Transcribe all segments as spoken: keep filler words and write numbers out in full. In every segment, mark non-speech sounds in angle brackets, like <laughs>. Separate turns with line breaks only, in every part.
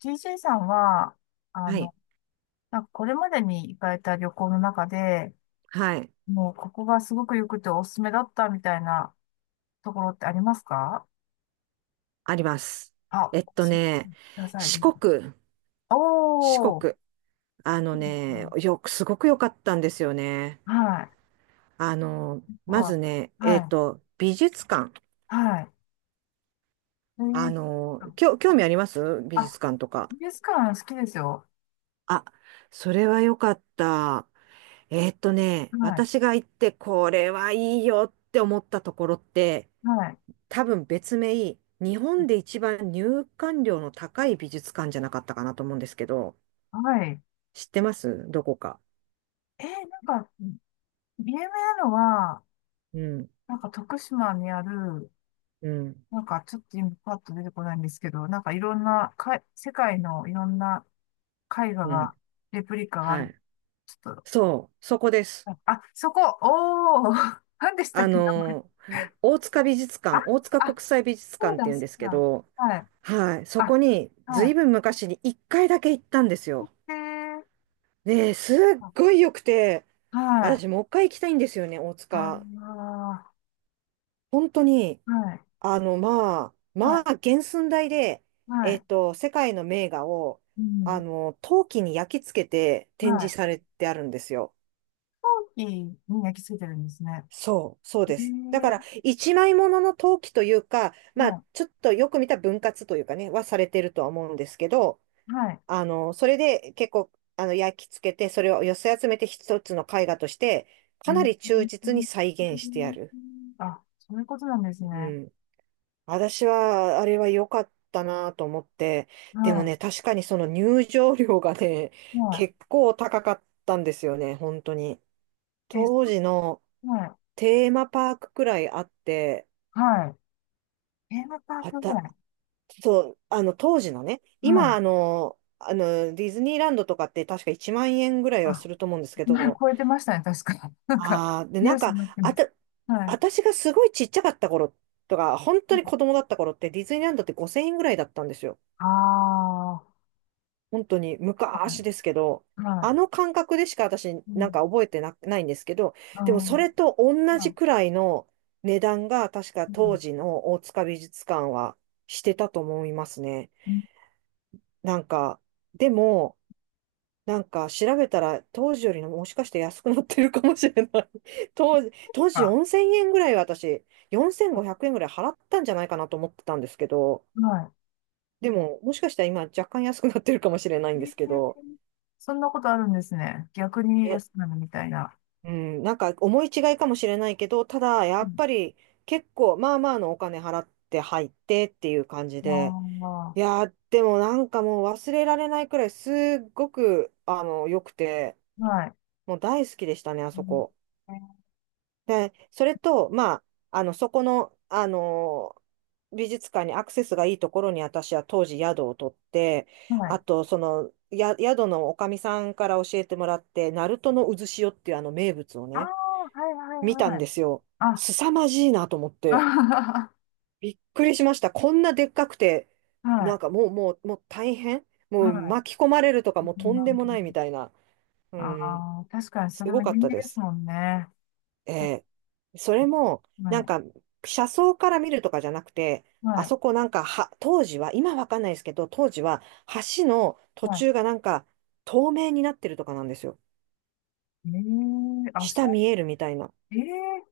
t c さんは、あ
はい。
の、なんかこれまでに行かれた旅行の中で、
はい。
もうここがすごく良くておすすめだったみたいなところってありますか？
あります。
あ、
えっと
教えて
ね、
ください、ぜ
四
ひ。
国、
お
四
ー、
国。あ
う
の
んう
ね、
ん
よく、すごく良かったんですよね。
はい。
あの、
ここ
まず
は
ね、え
は
っ
い、
と、美術館。
はい。え
あ
ー、
の、きょ、興味あります美
あ、
術館とか。
美術館好きですよ。
あ、それは良かった。えーっとね、
はい、
私が行って、これはいいよって思ったところって、
はい、
多分別名、日本で一番入館料の高い美術館じゃなかったかなと思うんですけど、
はい。
知ってますどこか？
えー、なんか、有名なのは、
うん、
なんか徳島にある、
うん、
なんかちょっと今パッと出てこないんですけど、なんかいろんな、か、世界のいろんな絵画
うん。
が、レプリカがあ
は
る。
い。
ちょっと、
そう、そこです。
あ、あそこ、おー、<laughs> 何でした
あ
っけ、名前。
の、大塚美術
あ、
館、大塚
あ、
国際美術
そう
館って
だ、
いうん
そ
です
う
け
だ。
ど、
はい。
はい、そこ
あ、
に
は
随
い。
分昔にいっかいだけ行ったんですよ。
で、
ねえ、すっ
あ、
ごい良くて、
は
私もう
い。
一回行きたいんですよね、大塚。
あ
本当に、
ー、はい、
あの、まあ、
は
まあ、
い、
原寸大で、
は
え
い。
っと、世界の名画を、
う
あ
ん、
の、陶器に焼き付けて展
はい。
示さ
飛
れてあるんですよ。
行機に焼き付いてるんですね。
そう、そう
え
です。だか
ー、
ら、一枚物の陶器というか、まあ、ちょっとよく見た分割というかね、はされてるとは思うんですけど、
はい。
あの、それで結構、あの、焼き付けて、それを寄せ集めて一つの絵画として、か
え
なり忠実
ー
に再現してある。
あ、そういうことなんですね。
うん。私は、あれは良かったなと思って、でも
は
ね、確かにその入場料がね、
い。は
結構高かったんですよね、本当に。
い。え、そ
当時の
うはい。
テーマパークくらいあって、
はい。テーマパー
あ
クぐら
た
い。
そう、あの、当時のね、
は
今、あ
い。
の、あの、ディズニーランドとかって確かいちまん円ぐらいは
あ、
すると思うんですけ
今
ど、
超えてましたね、確か。<laughs> なんか、
ああ、で、
ニュ
な
ー
ん
スに
か、
なって
あ
ます。
た、
はい。
私がすごいちっちゃかった頃とか、本当に子供だった頃ってディズニーランドってごせんえんぐらいだったんですよ。
ああ、
本当に
は
昔ですけど、
い。
あ
は
の感覚でしか私
い。う
なんか
ん。
覚えてな、ないんですけど、
あ
でもそれと
ー
同じ
あ、
くらいの値段が確か
う
当
ん。
時の大塚美術館はしてたと思いますね。
うん
なんか、でも、なんか調べたら当時よりのもしかして安くなってるかもしれない。 <laughs> 当時、当時
か。
よんせんえんぐらい私、よんせんごひゃくえんぐらい払ったんじゃないかなと思ってたんですけど、
は
でももしかしたら今若干安くなってるかもしれないんで
い。え
すけど、
ーそんなことあるんですね。逆に
え、
安くなるみたいな。
うん、なんか思い違いかもしれないけど、ただや
う
っ
ん。
ぱり結構まあまあのお金払って入ってっていう感じで、
あ
いやーでもなんかもう忘れられないくらいすっごくあの良くて、
あ、はい。
もう大好きでしたね、あ
う
そ
ん、
こ。
え
で、それと、まあ、あの、そこの、あの美術館にアクセスがいいところに私は当時宿を取って、
ーは
あ
い。
と、その、や、宿のおかみさんから教えてもらって、ナルトの渦潮っていうあの名物を
ああ、
ね、
はい
見
はい
た
は
ん
い。
ですよ。
あ、
凄まじいなと思って。
あ
びっくりしました。こんなでっかくて、
<laughs> は
な
い、
んかもう、もう、もう大変も
は
う
い。
巻き込まれるとかもうとんでもないみたいな。う
あ
ん。
あー、確かにそ
す
れ
ご
も
かっ
人
た
気
で
です
す。
もんね。あ
えーそれも、
は
なん
い、
か、車窓から見るとかじゃなくて、
は
あ
い、
そこなんかは、当時は、今わかんないですけど、当時は、橋の途
は
中がなんか、透明になってるとかなんですよ。
い。ええあ、
下
そ
見えるみたいな。
う、ええ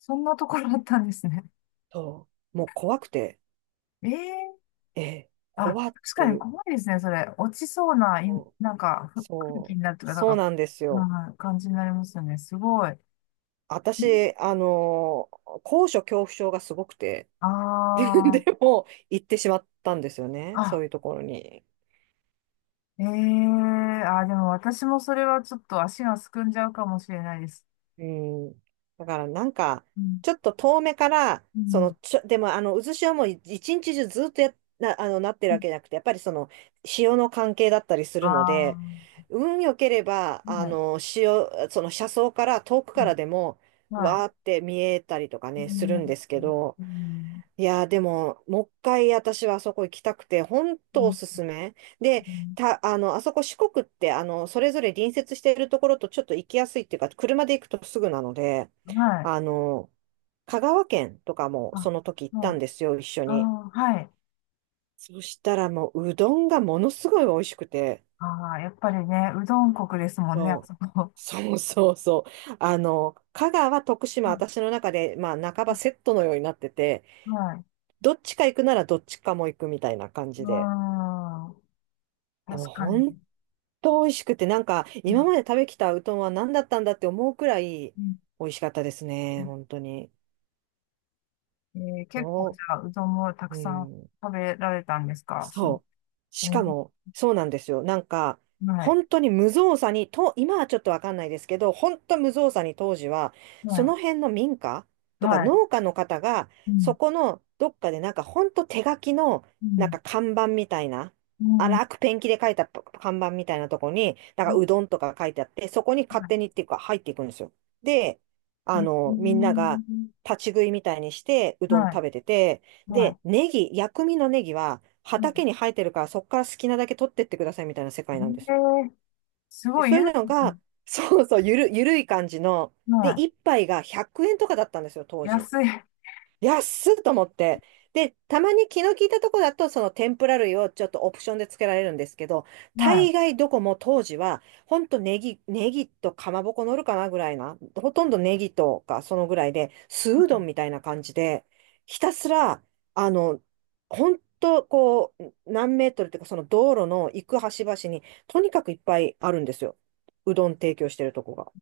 そんなところだったんですね。
そう。もう怖くて、
ええ
ええ、
あ、
怖っ
確か
てい
に
う。
怖いですね、それ。落ちそうな、い、
そう、
なんか、ふ空気
そ
になるとい
う
うか、なん
そう
か、
なんですよ。
はい、感じになりますよね。すごい。
私、あのー高所恐怖症がすごくて、<laughs> で
ああ
も、行ってしまったんですよね。
ー、
そう
あ、
いうところに。
ええあ、でも私もそれはちょっと足がすくんじゃうかもしれないです。
うん。だからなんか、
うん。
ちょっと遠目から、
う
その、
ん。
ちょ、でもあの、渦潮もい一日中ずっとや、な、あの、なってるわけじゃなくて、やっぱりその、潮の関係だったりす
あ
るので、
あ、
運良ければ、あ
はい、
の、潮、その車窓から、遠くか
は
ら
い、
でも、
はい。
わーって見えたりとか
う
ね、するん
ん、
ですけど、
うん、
いやー、でも、もう一回私はあそこ行きたくて、本
う
当お
ん、
すすめ。で、た、あの、あそこ四国って、あの、それぞれ隣接しているところとちょっと行きやすいっていうか、車で行くとすぐなので、
うんは
あ
い。
の、香川県とかも
あ、
その時行っ
は
たん
い。
ですよ、一緒
あ
に。
あ、はい。
そしたらもう、うどんがものすごい美味しくて。
ああ、やっぱりね、うどん国ですもんね、あ
そう
そこ。
そうそうそう。あの、香川、徳
う
島、
ん
私の中で、まあ、半ばセットのようになってて、
はい。
どっちか行くならどっちかも行くみたいな感
う
じで。
ん。
でも
確かに。
本当美味しくて、なんか
う
今
ん、
まで食べきたうどんは何だったんだって思うくらい
うん、
美味しかったですね、本当に。
えー、結構じ
ど
ゃあ、うどんもた
う、
く
う
さん
ん。
食べられたんですかその、
そう。
え
しか
ー
も、そうなんですよ。なんか、
はい。
本当に無造作に、と、今はちょっとわかんないですけど、本当無造作に当時は、
は
そ
い。
の辺の民家とか
はい。
農家の方が、
うん。
そこのどっかでなんか本当手書きの、
う
なん
ん。
か看板みたいな、
も
荒くペンキで書いた看板みたいなとこに、なん
う、
か
は
うどんとか書いてあって、そこに
い。
勝
は
手にっていうか入っていくんですよ。で、
い。
あ
え
の、みんなが
ー
立ち食いみたいにして、うどん
はい。
食べてて、
は
で、
い。
ネギ、薬味のネギは
は
畑に生えてるから、そこから好きなだけ取ってってくださいみたいな世
い。
界なんで
え
す。
ー、す
で
ごい、
そう
ゆ
い
る
うの
くて、
が、そうそう、ゆる、ゆるい感じの、で、
は
一杯がひゃくえんとかだったんですよ、
い。
当時。
安い。
安っと思って。で、たまに気の利いたとこだと、その天ぷら類をちょっとオプションで付けられるんですけど、
はい。
大概どこも当時は、ほんとネギ、ネギとかまぼこ乗るかなぐらいな、ほとんどネギとかそのぐらいで、酢うどんみたいな感じで、ひたすら、あの、ほんとこう、何メートルっていうか、その道路の行く端々に、とにかくいっぱいあるんですよ。うどん提供してるとこが。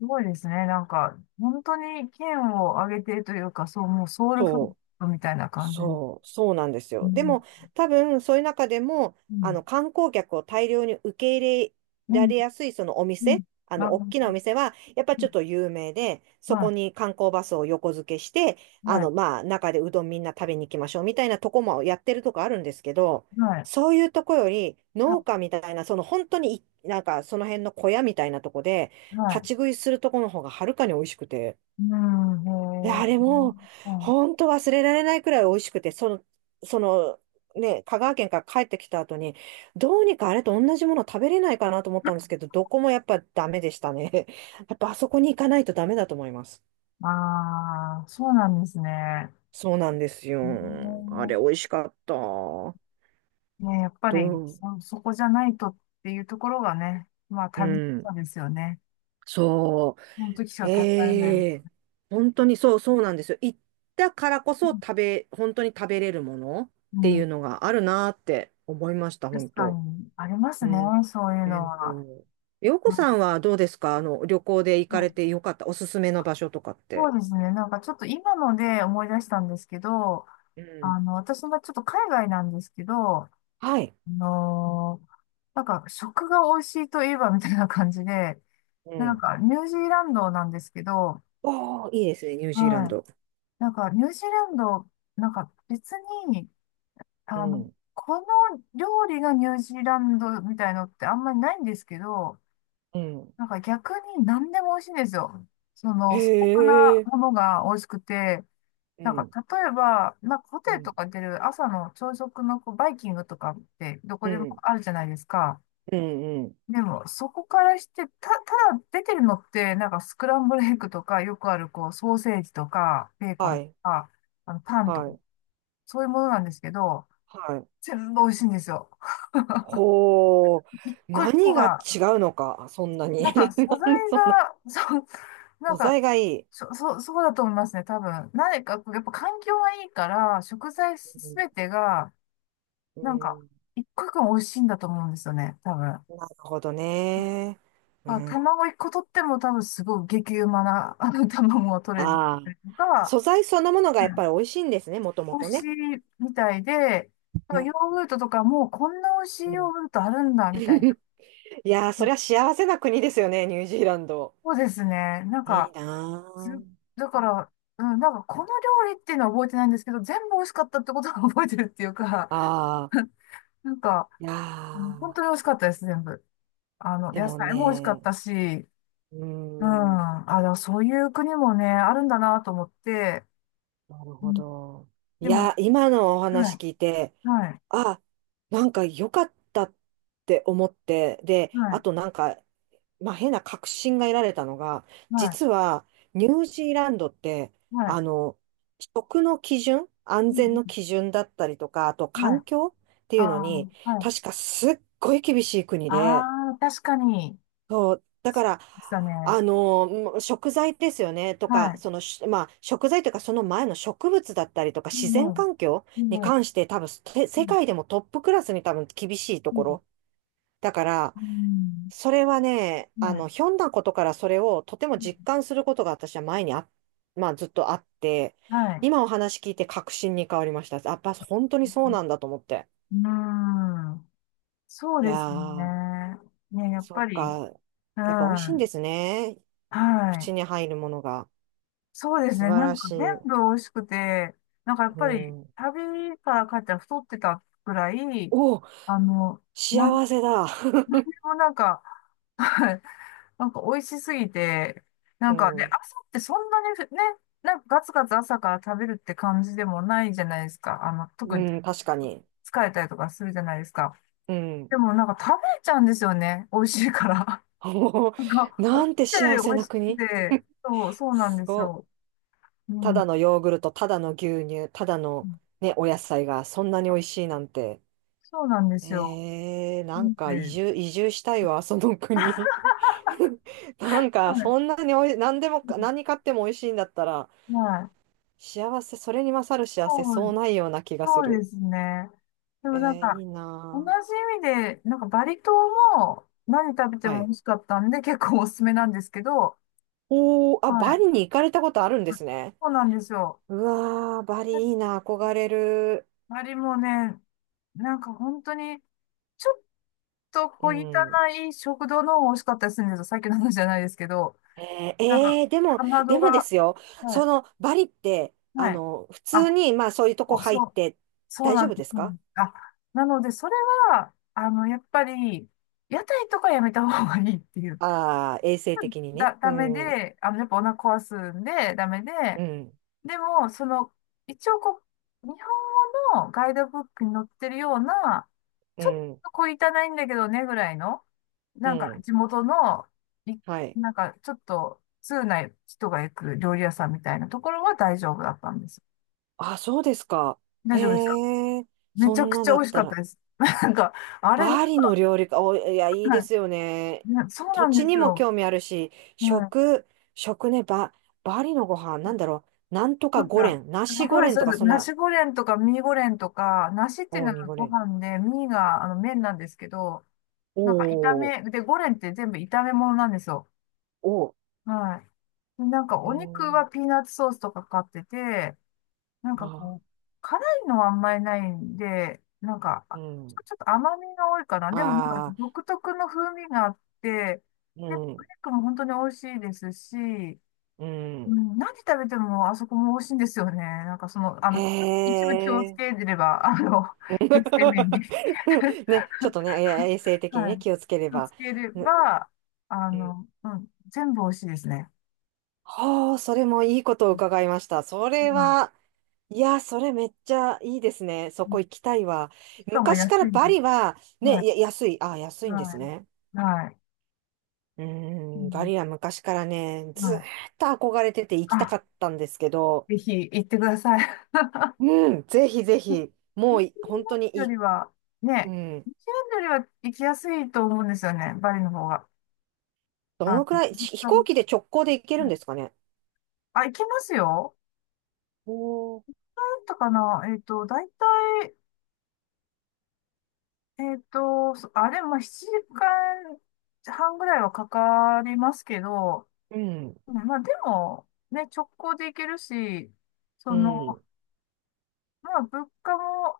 すごいですね。なんか、本当に県を挙げてというか、そう、もうソウルフー
そう。
ドみたいな感じ。うん。
そう、そうなんですよ。で
う
も、多分、そういう中でも、あ
ん。
の、観光客を大量に受け入れ
う
ら
ん。
れやすい、そのお
うん。
店、あ
な
の、
る
大
ほ
きなお
ど。
店は、やっぱ
う
ちょ
ん
っと有名で、そこ
は
に観光バスを横付けして、
い。
あ
は
の、
い。
まあ、中でうどんみんな食べに行きましょう、みたいなとこもやってるとこあるんですけど、
はい。
そういうとこより、農
は
家みたいな、その本当にい、なんか、その辺の小屋みたいなとこで、
い。は
立ち
い。
食いするとこの方がはるかに美味しくて、
うん。
い
へ
や、
え。
あれも、
うん。
本当忘れられないくらい美味しくて、その、その、ね、香川県から帰ってきた後に、どうにかあれと同じもの食べれないかなと思ったんですけど、どこもやっぱダメでしたね。<laughs> やっぱあそこに行かないとダメだと思います。
ああ、そうなんですね。へ
そうなんですよ。あれ美
え
味しかった。ど
ね、やっぱり
う
そ、そこじゃないとっていうところがね、まあ
う
旅
ん。
そうですよね。
そ
その時し
う。
か食べられない。
ええ、本当にそうそうなんですよ。行ったからこそ食べ、本当に食べれるものっ
う
て
ん、
い
う
うの
ん
があるなーって思いました、本
確か
当。
にあります
う
ね、
ん。
そういう
え
の
っ
は。
と、洋
う
子
ん
さんはどうですか？あの、旅行で行
う
かれ
ん
てよかった、おすすめの場所とかっ
そ
て。
うですね、なんかちょっと今ので思い出したんですけど、
うん。
あの、私がちょっと海外なんですけど、あ
はい。
のーなんか食が美味しいといえばみたいな感じで、
う
なん
ん。
かニュージーランドなんですけど、は
おー、いいですね、ニュージーラン
い。
ド。
なんかニュージーランド、なんか別に、
う
あの、
ん。
この料理がニュージーランドみたいのってあんまりないんですけど、
うん。
なんか逆に何でも美味しいんですよ。そ
へ
の素朴な
え。
ものが美味しくて、
う
なんか
ん。
例えば、なんかホテ
う
ル
ん。
とか出る朝の朝食のこうバイキングとかってど
う
こでも
ん。
あるじゃないですか。
うん。うん。
でもそこからして、た、ただ出てるのってなんかスクランブルエッグとかよくあるこうソーセージとかベーコ
は
ンと
い。
かあのパンと
は
か
い。
そういうものなんですけど、
はい。
全部美味しいんですよ。
ほー。
一個一個
何が違
が、
うのか、そんな
な
に。
んか素
<laughs>
材
なんでそんな。
が、<laughs> そう、なん
素
か、
材がいい。
そ、そう、そうだと思いますね、多分。何か、やっぱ環境がいいから、食材
う
すべ
ん。
てが、
う
なんか、
ん。
一個一個美味しいんだと思うんですよね、多分。
なるほどね。う
まあ、
ん。
卵一個取っても多分すごい激うまな、<laughs> あの、卵が取れ
あ
た
あ、
りとか、
素材そのものが
う
やっぱ
ん
り美味しいんですね、もとも
美味
と
し
ね。
いみたいで、
う
ヨ
ん。
ーグルトとかもうこんな美味し
う
いヨー
ん。
グルトあるんだ、みたいな。
<laughs> いやー、そりゃ幸せな国ですよね、ニュージーランド。
そうですね。なん
いい
か、
な
ず、
ー。
だから、うん、なんかこの料理っていうのは覚えてないんですけど、全部美味しかったってことは覚えてるっていうか、
ああ、
<laughs> なんか、
いや
うん本
ー、
当に美味しかったです、全部。あの、
で
野
も
菜も美味しかっ
ね、
たし、
うー
うん、
ん、
あ、でもそういう国もね、あるんだなと思って、
なる
う
ほ
ん、
ど。い
でも、
やー、今のお
は
話
い、
聞いて、
はい、
あ、なんか良かったって思って、で、
は
あ
い、
となんか、まあ、変な確信が得られたのが、
はい、
実はニュージーランドって、
は
あ
い、
の、食の基準、安
う
全の
ん
基準だったりとか、あと
はい、
環境って
あ
いうのに、
ー、はい、
確かすっごい厳しい国
あ
で、
あ確かに、
そう、だから、
でしたね。
あの、もう食材ですよね、と
は
か、
い、
その、し、まあ、食材というか、その前の植物だったりとか、
いい
自然
ね、
環境
いい
に
ね、
関して、多分、て
う
世
ん、
界でもトップクラスに多分厳しいと
う
こ
ん、
ろ。だから、
うん
それはね、
は
あ
い、
の、ひょんなことからそれをとても実感することが私は前にあ、まあずっとあって、
はい。
今お話聞いて確信に変わりました。やっぱ本当に
う
そう
ん。
なんだと思って。
うんそう
い
で
や
すね。
ー、
ね、やっ
そ
ぱ
う
り、
か。
う
やっぱ美味しいんで
ん。
すね。
は
口
い。
に入るものが。
そうです
素
ね。
晴
な
ら
んか
しい。
全部美味しくて、なんかやっ
う
ぱり
ん。
旅から帰ったら太ってたくらい、
お、
あの、なん、なん
幸せだ。
で
<laughs>
もなんか、はい。なんか美味しすぎて、な
う
んかね、
ん。
朝ってそんなにね、なんかガツガツ朝から食べるって感じでもないじゃないですか。あの、特
う
に
ん、確かに。
疲れたりとかするじゃないですか。
うん。
でもなんか食べちゃうんですよね。美味しいから。
<laughs> おー。
<laughs> なんか、思
な
っ
んて
た
幸
より美
せ
味
な
しく
国。
て、そう、そうなん
す
です
ご
よ。
っ。
う
ただ
ん。
のヨーグルト、ただの牛乳、ただのね、お野菜がそんなに美味しいなんて。
そうなんですよ。
えー、
う
なん
ん
か
で、
移住、移住したいわ、その国。<laughs> なんか
はい。
そんなにおい、何でもか、何買っても美味しいんだったら、
はい
幸せ、それに勝る幸せ、
そ
そ
う、
うないような気がす
そうで
る。
すね。で
え
もなん
ー、
か、
いい
同じ
なぁ。
意味で、なんかバリ島も何食べて
は
も美
い。
味しかったんで、結構おすすめなんですけど、
おー、あ、
は
バ
い。
リに行かれたことあるんですね。
そうなんですよ。
うわー、バリいいな、憧れる。
バリもね、なんか本当に、ちょっと
う
小汚
ん。
い食堂の方が美味しかったりするんですよ。さっきの話じゃないですけど、
えー、
なんか、
えーでも、
かま
で
ど
もで
が、
すよ、
は
そ
い、
のバリって、あ
はい。
の、普通
あ、
に、まあそういうと
そ
こ
う
入
そ
っ
う、
て
そう
大
な
丈
んで
夫で
す。
す
そうなん
か。
です。あ、なので、それは、あの、やっぱり、屋台とかやめた方がいいっていう。
ああー、衛生的にね。
だ、
う
ダメ
ん、う
で、あの、やっぱお腹壊すんで、ダメで、
ん、
でも、その、一応こう、日本語のガイドブックに載ってるような、
う
ちょっ
ん、
と小汚いんだけどねぐらいの、
う
なんか
ん。
地元の、い
はい。
なんかちょっと通な人が行く料理屋さんみたいなところは大丈夫だったんです。
あ、そうですか。
大
へ
丈夫でした。
え、
め
そ
ちゃ
ん
く
な
ちゃ
だ
美
っ
味しか
た
った
ら。
です。<laughs> なんか、あれ、は
バリの料理か、お、いや、いいですよね。
いねそうな
土
んで
地
す
にも
よ。
興味あるし、
うん。
食、食ね、バ、バリのご飯、なんだろう。なんと
な
か
ん
ゴレ
か、
ン、ナシ
そ
ゴ
うで
レ
す、
ン
そ
と
う
か、
です。
そん
ナ
な、
シゴレンとかミーゴレンとか、ナシっていう
おー
の
ミ
は
ゴ
ご
レン。
飯で、ミーがあの麺なんですけど、
お
なんか炒
ー。
め、で、ゴレンって全部炒め物なんですよ。
おー。
はい。で、なんか
え
お肉
ー、
はピーナッツソースとかかってて、なんか
あ、
こう、辛いのはあんまりないんで、なんか、
う
ち
ん。
ょ、ちょっと甘みが多いかな。でも、なんか
ああ、
独特の風味があって、
う
で、お
ん、
肉も本当に美味しいですし、
う
う
ん。
ん、何食べてもあそこも美味しいんですよね。なんかその、あの、
へ
一部気をつけ
え。
れば、あの、<laughs> 衛生面
<laughs>
に。<laughs>
ね、ちょっとね、え、衛生的に
は
ね、
い。
気をつけれ
気をつ
ば。
けれ
ね。
ば、あ
うん。
の、うん、全部美味しいですね。
はあ、それもいいことを伺いました。それ
は
は、いや、それめっちゃいいですね。そ
い。
こ行きたいわ。
しかも
昔
安
から
いで
バリは、
す。は
ね、
い。
や、安い。あ、安いんで
は
すね。
い。はい。
うー
う
ん、バ
ん、
リは昔からね、
は
ずーっ
い。
と憧れてて行きたか
あ、
ったんですけど、
ぜひ行ってください。
うん、ぜひぜひ、
<laughs>
もうい本当に
よ
い、
りは、
う
ね、
ん、
ニュージーランドよりは行きやすいと思うんですよね、バリの方が。
ど
あ
の
の、
くらい、
ずっ
し
と、
飛
は
行
い、
機で直行で行けるんですかね。
あ、行きますよ。
おー、
なんとかな、えっと、だいたい、えっと、そあれもななじかんはんぐらいはかかりますけど、
うん、
うん、まあでも、ね、直行で行けるし、
う
その、
ん、
まあ物価も、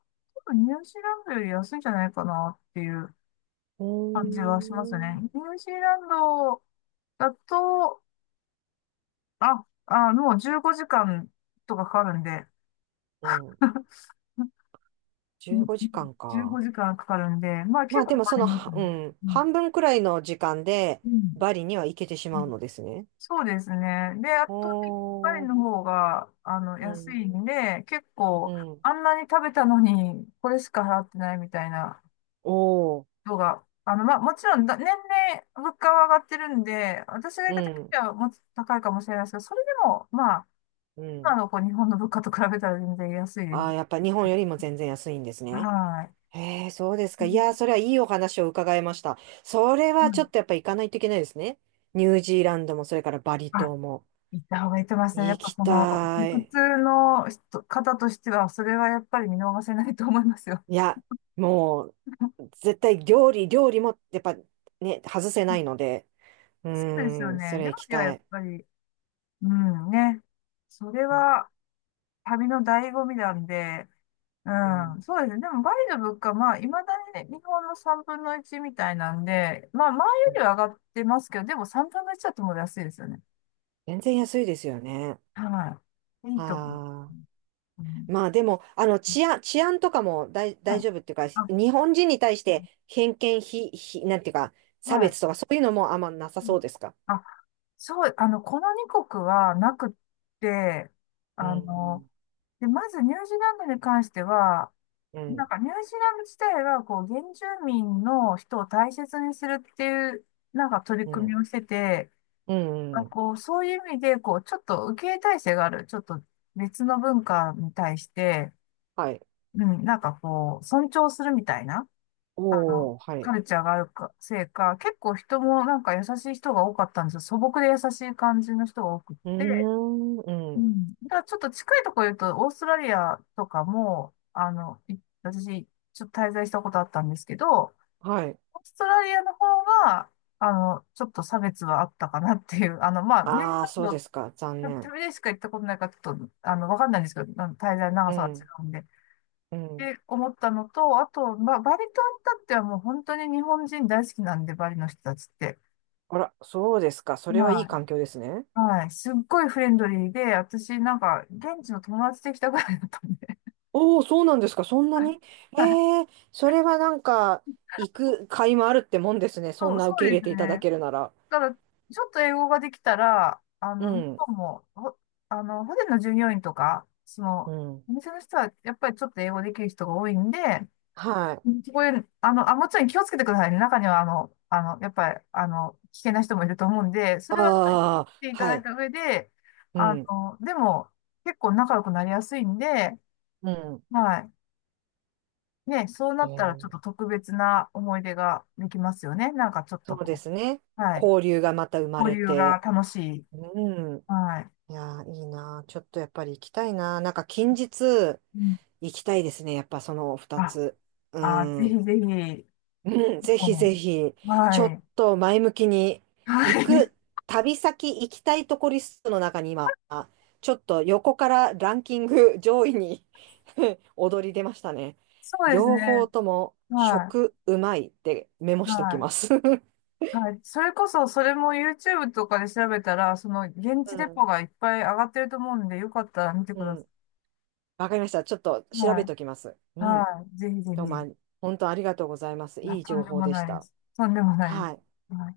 多分ニュージーランドより安いんじゃないかなっていう
お
感じはしますね。ニュ
ー、
ージーランドだと、あ、あ、もうじゅうごじかんとかかかるんで、
うん、
<laughs>
じゅうごじかんか
15
んか。
時間かんかかるんで、まあ
ま
結
あで
構
も
か
そ
かり
の、
ます
はう
ね。
ん、
うん。
半分くらいの時間で
うん。
バリには行けてしまうのですね。
そうですね。で、圧倒的にパリ
おー、
の方が、あの、
う
安
ん、
いんで、結
う
構、
ん、
あんなに食べたのに、これしか払ってないみたいな
おー、
人が、あの、まあ、もちろんだ、年々物価は上がってるんで、私が行
う
った時
ん、
はもっと高いかもしれないですけど、それでも、まあ、
う
今
ん。
のこう日本の物価と比べたら全然安いで
ああ、
す。
やっぱ日本よりも全然安いんですね。
は
へえ、そうですか。いやー、
い。
それはいいお話を伺いました。それ
う
はちょ
ん、
っとやっぱ行かないといけないですね。ニュージーランドも、それからバリ
あ、
島も。
行った方がいいと思いますね。やっ
行
ぱ
き
この、
た
普
い。
通の人、方としては、それはやっぱり見逃せないと思いますよ。
いや、もう、絶対料理、料理も、やっぱね、外せないので、う
そうですよ
ーん、そ
ね。
れ
料
行き
理はや
た
っ
い。
ぱり、うんね。それ
う
は旅の醍醐味なんで、う
ん、
ん、そうですね。でもバリの物価、まあ、いまだに、ね、日本のさんぶんのいちみたいなんで、まあ、前
う
よ
ん。
りは上がってますけど、でもさんぶんのいちだともう安いですよね。
全然安いですよね。
はい。いいと思う。
はあ。
うん、
まあでも、あの、治安、治安とかも大、
は
大
い。
丈夫っていうか、
あ、
日本人に対して偏見、ひ、ひ、なんていうか、
は
差
い。
別とかそういうのもあんまなさそうですか。
あ、そう、あの、このに国はなくって、
う
あの、
ん、
で、まずニュージーランドに関しては、
う
な
ん、
んかニュージーランド自体がこう原住民の人を大切にするっていうなんか取り
う
組み
ん、
をしてて、
う
ま
ん、
あ、
うん、
こうそういう意味でこうちょっと受け入れ体制がある、ちょっと別の文化に対して、
はい。
うん、なんかこう尊重するみたいな、あの、
おー、はい。
カ
う
ルチャーがあるか、せいか、結構人もなんか優しい人が多かったんですよ。素朴で優しい感じの人が多くっ
ー
て、
ん、
う
うん、
ん。だからちょっと近いところ言うと、オーストラリアとかも、あの、い私、ちょっと滞在したことあったんですけど、
はい。
オーストラリアの方が、あの、ちょっと差別はあったかなっていう、<laughs> あの、まあ、ニュージー
ああ、
ラン
そうで
ド、
すか。残
た
念。
旅でしか行ったことないから、ちょっと、あの、わかんないんですけど、あの滞在の長
う
さが違
ん、
うんで。っ
うん。
て思ったのと、あと、まあ、バリ島ったってはもう本当に日本人大好きなんで、バリの人たちって。
あら、そうですか。それはい
は
い環境ですね。
いはい。すっごいフレンドリーで、私なんか、現地の友達できたぐらいだったんで、
おー、そうなんですか。そんな
はい、
に。え
はい、
えー、それはなんか、行く甲斐もあるってもんですね。そ
そ
ん
う、
な
そ
受け
うで
入
す
れていただ
ね。
けるなら。
ただちょっと英語ができたら、あ
う
の、向こ
ん、
うも、ほあの、ホテルの従業員とか、そ
う
の、
ん、
お店の人は、やっぱりちょっと英語できる人が多いんで、
はい。
こういう、あの、あ、もちろん気をつけてくださいね。中には、あの、あの、やっぱり、あの、危険な人もいると思うんで、それは、やっ
ああ、
っていた
は
だい
い。
た上で、
う
あ
ん、
の、でも、結構仲良くなりやすいんで、
うん。
はい。ね、そうな
え
ったら、ちょっ
ー、
と特別な思い出ができますよね。なんか、ちょっ
そ
と
うで
こ
すね。
う、はい。
交流がまた生ま
交
れ
流が
て。
楽しい。
うん。
はい。
いやー、いいなー。ちょっとやっぱり行きたいなー。なんか近日
うん。
行きたいですね。やっぱその二
あ、
つ。う
あ、ぜひ
ん。
ぜひ、
うん、ぜ
う
ひぜ
ん、
ひ、ちょ
は
っ
い。
と前向きに
は
行
い。<laughs>
く、旅先行きたいとこリストの中に今、ちょっと横からランキング上位に <laughs> 躍り出ましたね。
そうです
両方
ね。
とも
は
食うまいってメモ
い。
しとき
は
ま
い。
す。<laughs> う
はい。それこそ、それも YouTube とかで調べたら、その、現
ん、
地レポがいっぱい上がってると思うんで、よかったら見てく
う
ださ
ん。わかりました。ちょっと
い。
調
は
べ
い。
ときます。うん。
はい。ぜひぜひ。
どうも
い
あり、本当ありがとうございます。
や
いい
と
情
んで
報
も
でし
ないで
た。
す。とんでもないで
はい。
す。はい